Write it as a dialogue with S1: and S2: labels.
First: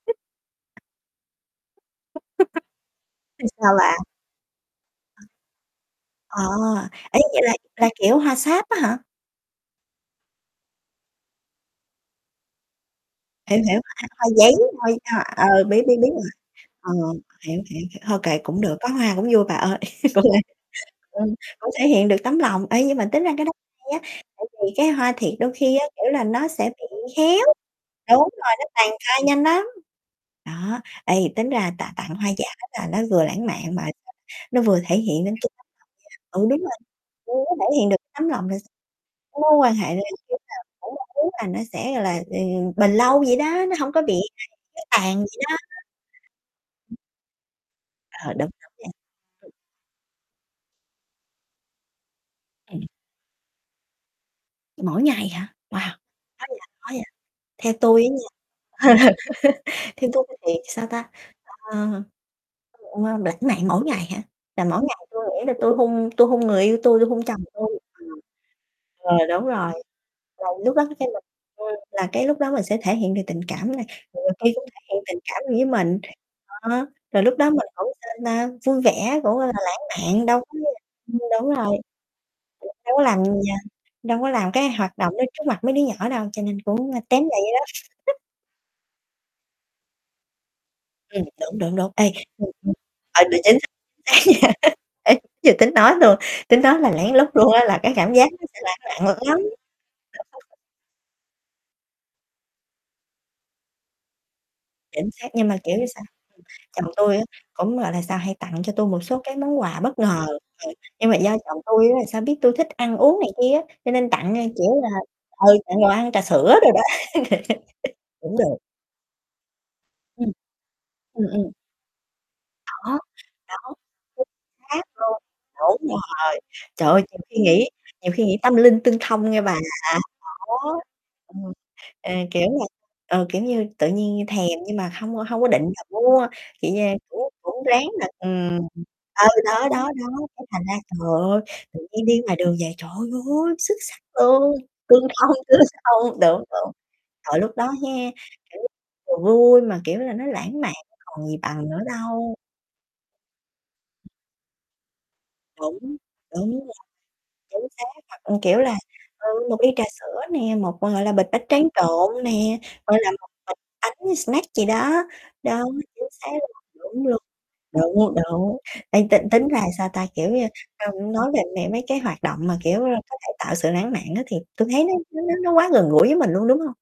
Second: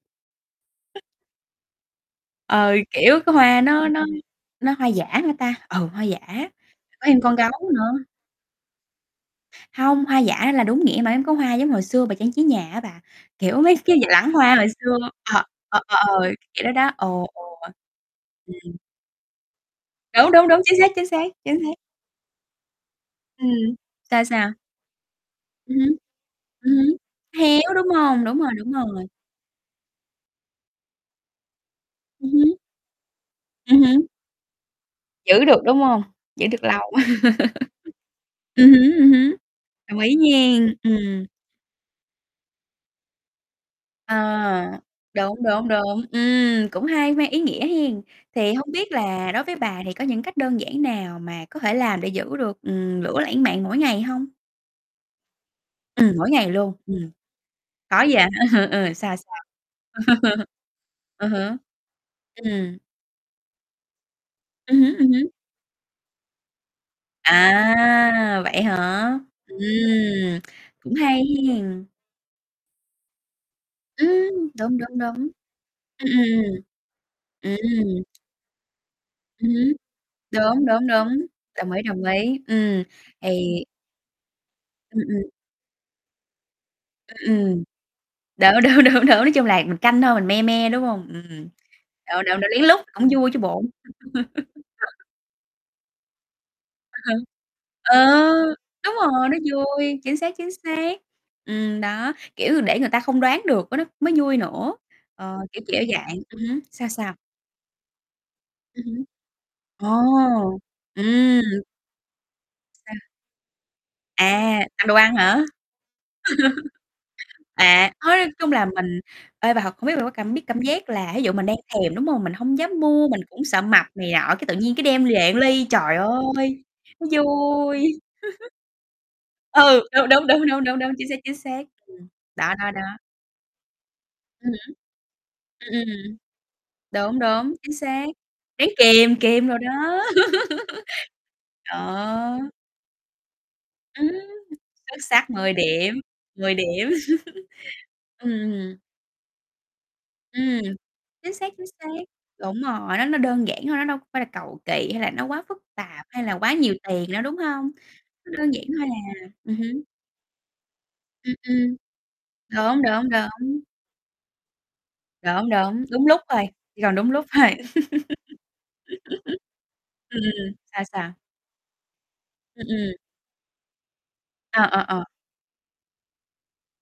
S1: [unintelligible]
S2: [unintelligible] Ừ, kiểu, cái
S1: Chứ
S2: hoa
S1: sao
S2: nó
S1: bà.
S2: nó nó hoa giả hả ta? Ừ, hoa giả,
S1: À,
S2: có
S1: ê,
S2: thêm con
S1: vậy là
S2: gấu
S1: là,
S2: nữa.
S1: kiểu, hoa sáp á hả?
S2: Hông, hoa giả là đúng nghĩa mà mấy có hoa giống hồi xưa bà trang trí nhà á bà, kiểu,
S1: Hiểu,
S2: mấy
S1: hiểu,
S2: cái d
S1: hoa
S2: lẵng
S1: giấy
S2: hoa hồi xưa.
S1: thôi, a,
S2: Ờ.
S1: ờ,
S2: Ờ,
S1: biết, biết,
S2: ờ,
S1: biết
S2: ờ.
S1: rồi.
S2: Kiểu đó đó.
S1: Ờ,
S2: Ồ, ồ.
S1: hiểu, hiểu, thôi kệ cũng
S2: Ừm.
S1: được, có hoa cũng vui bà ơi,
S2: Đúng, đúng,
S1: [unintelligible]
S2: đúng, chính xác, chính xác,
S1: ừm,
S2: chính
S1: cũng
S2: xác.
S1: thể hiện được tấm lòng. Ê, nhưng mà tính ra cái đó
S2: Ừm.
S1: hay á,
S2: Sao,
S1: tại
S2: sao?
S1: vì cái hoa thiệt đôi khi
S2: Ừm
S1: á,
S2: hứm.
S1: kiểu là, nó sẽ
S2: Ừm hứm.
S1: bị héo.
S2: Héo, đúng
S1: Đúng
S2: hông? Đúng rồi,
S1: rồi, nó
S2: đúng
S1: tàn
S2: rồi.
S1: phai nhanh lắm. Đó, ê, tính ra tạ tặng hoa
S2: Ừm
S1: giả
S2: hứm.
S1: là nó vừa lãng mạn
S2: Ừm
S1: mà [unintelligible]
S2: hứm.
S1: nó vừa thể hiện đến
S2: Giữ
S1: cái
S2: được, đúng hông?
S1: tấm
S2: Giữ
S1: lòng vậy
S2: được
S1: đó.
S2: lâu.
S1: Ừ, đúng rồi, [unintelligible] thể hiện được tấm lòng là s
S2: Ừm hứm, ừm hứm.
S1: cái mối quan hệ
S2: Đồng
S1: là,
S2: ý
S1: kiểu là,
S2: nhen.
S1: cũng mong
S2: Ừm.
S1: muốn là nó sẽ, gọi là, ừ, bền lâu vậy đó, nó hông có bị [unintelligible]
S2: Ờ.
S1: héo tàn
S2: Đúng,
S1: vậy đó.
S2: đúng, đúng, ừm, cũng hay, mang ý nghĩa hen.
S1: Ờ, đúng,
S2: Thì hông
S1: đúng vậy.
S2: biết là đối
S1: Ừm.
S2: với bà thì có những cách đơn giản nào mà có thể làm để giữ được,
S1: Ừm.
S2: ừm, lửa lãnh mạn mỗi ngày hông?
S1: Mỗi ngày hả? Wow!
S2: Ừm, mỗi
S1: Nói
S2: ngày
S1: vậy,
S2: luôn.
S1: nói, a,
S2: Ừm.
S1: theo
S2: Có
S1: tui á
S2: gì
S1: nha,
S2: là hả? Ừ, sao, sao?
S1: theo tui thì, sao ta,
S2: Ừ hứ.
S1: ờ,
S2: Ừm.
S1: đ lãng mạn mỗi ngày hả? Là
S2: Ừm
S1: mỗi ngày
S2: hứm, ừm
S1: tui
S2: hứm.
S1: nghĩ là tui hôn tui hôn người yêu tui, tui hôn chồng tui. Ừm.
S2: À, vậy hả?
S1: Ừ, đúng
S2: Ừm.
S1: rồi. Là lúc đó
S2: Cũng
S1: khi
S2: hay
S1: mình ừ,
S2: hen.
S1: là cái lúc đó mình sẽ thể hiện được tình cảm này, rồi người
S2: Ừm,
S1: kia cũng
S2: đúng,
S1: thể
S2: đúng,
S1: hiện tình
S2: đúng.
S1: cảm gì với mình.
S2: Ừm, ừm.
S1: Đó, rồi lúc đó mình cũng,
S2: Ừm.
S1: sao ta, vui vẻ, cũng là
S2: Ừm hứm.
S1: lãng mạn đâu có.
S2: Đúng,
S1: [unintelligible]
S2: đúng,
S1: Ưm,
S2: đúng.
S1: đúng
S2: Đồng
S1: rồi.
S2: ý, đồng ý, ừm.
S1: [unintelligible] Đâu có làm
S2: Thì
S1: [unintelligible] đâu có làm cái hoạt
S2: Ừm,
S1: động
S2: ừm.
S1: đó trước mặt mấy đứa nhỏ đâu, cho nên cũng
S2: Ừm,
S1: tém lại dữ lắm.
S2: ừm. Đúng, đúng, đúng, đúng, nói chung là mình canh thôi mình me me, đúng hông?
S1: Ừm,
S2: Ừm.
S1: đúng, đúng, đúng. Ê,
S2: Đ đ
S1: ừm,
S2: đựng lén
S1: ừm.
S2: lúc, cũng
S1: Ờ,
S2: vui
S1: đ
S2: chứ
S1: chính xác, chính xác nha
S2: bộ.
S1: Ê. Vừa tính nói luôn, tính nói là
S2: À ha.
S1: lén lút luôn á là cái
S2: Ờ.
S1: cảm giác nó sẽ lãng
S2: Đúng
S1: lặng l lắm.
S2: rồi, nó vui, chính xác, chính
S1: [unintelligible]
S2: xác. Ừm, đó, kiểu, để người ta không đoán được cái đó mới vui nữa.
S1: Chính xác,
S2: Ờ,
S1: nhưng mà
S2: kiểu,
S1: kiểu
S2: kiểu
S1: sao?
S2: dạng ừm hứm, sao
S1: Chồng
S2: sao?
S1: tui á cũng, gọi là, sao, hay tặng cho
S2: Ừm
S1: tui một
S2: hứm.
S1: số cái món quà bất ngờ.
S2: Ồ!
S1: Ừm. Nhưng mà do
S2: Ừm!
S1: chồng tui á là sao biết tui thích ăn
S2: Sao?
S1: uống này kia á, cho nên tặng, a,
S2: À,
S1: kiểu
S2: ăn
S1: là,
S2: đồ ăn hả?
S1: ừ, tặng đồ ăn, trà sữa đồ đó
S2: À, nói
S1: cũng
S2: chung
S1: được.
S2: là mình ê, bà thật không biết bà có
S1: Ừm.
S2: cảm biết cảm giác là thí
S1: Ừm,
S2: dụ mình
S1: ừm.
S2: đang thèm, đúng hông? Mình hông dám
S1: Đó.
S2: mua, mình cũng sợ
S1: Đó.
S2: mập này
S1: Chính
S2: nọ, cái tự nhiên
S1: xác
S2: cái đem
S1: luôn.
S2: về một ly.
S1: Đúng
S2: Trời
S1: rồi.
S2: ơi!
S1: Trời ơi,
S2: Nó
S1: nhiều khi nghĩ
S2: vui!
S1: nhiều khi nghĩ tâm linh tương thông nghe bà.
S2: Ừ, đ đúng, đúng, đúng,
S1: Đó.
S2: đúng, đúng, chính xác, chính
S1: Ừm.
S2: xác. Ừm.
S1: Ê, kiểu
S2: Đó,
S1: là,
S2: đó, đó.
S1: ờ, kiểu như, tự nhiên thèm
S2: Ừm hứm.
S1: nhưng mà hông hông có định
S2: Ừm,
S1: là
S2: ừm.
S1: mua, kiểu như,
S2: Đúng,
S1: cũng
S2: đúng,
S1: cũng
S2: chính
S1: ráng là,
S2: xác.
S1: ừm
S2: Ráng kìm,
S1: ờ,
S2: kìm rồi
S1: đó, đó,
S2: đó.
S1: đó, cái thành ra, trời ơi, tự nhiên đi ngoài
S2: Đó.
S1: đường về, trời ơi! Xuất sắc
S2: Ừm.
S1: luôn,
S2: Xuất
S1: tương
S2: sắc
S1: thông,
S2: 10
S1: tương
S2: điểm,
S1: thông. Đúng,
S2: 10
S1: đúng.
S2: điểm.
S1: Trời, lúc đó ha,
S2: Ừm,
S1: kiểu,
S2: ừm.
S1: vừa vui mà, kiểu là, nó
S2: Ừm.
S1: lãng mạn, còn
S2: Chính
S1: gì
S2: xác, chính
S1: bằng nữa
S2: xác.
S1: đâu.
S2: Đúng rồi, nó nó đơn giản thôi, nó đâu có phải là cầu kỳ, hay là nó quá phức
S1: Đúng
S2: tạp, hay là quá
S1: rồi.
S2: nhiều tiền đâu, đúng
S1: Chính
S2: hông?
S1: xác. Hoặc,
S2: Nó
S1: ừm,
S2: đơn
S1: kiểu
S2: giản
S1: là,
S2: thôi
S1: ừ,
S2: à. Ừm
S1: một ly trà
S2: hứm.
S1: sữa nè, một, gọi là, bịch
S2: Ừm,
S1: bánh tráng
S2: ừm.
S1: trộn nè,
S2: Đúng,
S1: gọi
S2: đúng,
S1: là, một bịch
S2: đúng.
S1: bánh snack gì đó.
S2: Đúng,
S1: Đúng,
S2: đúng,
S1: chính
S2: đúng lúc
S1: xác
S2: thôi,
S1: luôn.
S2: chỉ cần
S1: Đúng
S2: đúng
S1: luôn.
S2: lúc thôi.
S1: Đúng, đúng. Ê, t tính ra, sao ta,
S2: Ừm.
S1: kiểu như,
S2: Sao
S1: ưm,
S2: sao?
S1: nói về m mấy cái hoạt động mà,
S2: Ừm,
S1: kiểu, ơ,
S2: ừm.
S1: có thể tạo sự lãng mạn á thì
S2: À,
S1: tui thấy
S2: ờ,
S1: nó
S2: ờ.
S1: nó nó nó quá gần gũi với mình luôn, đúng hông?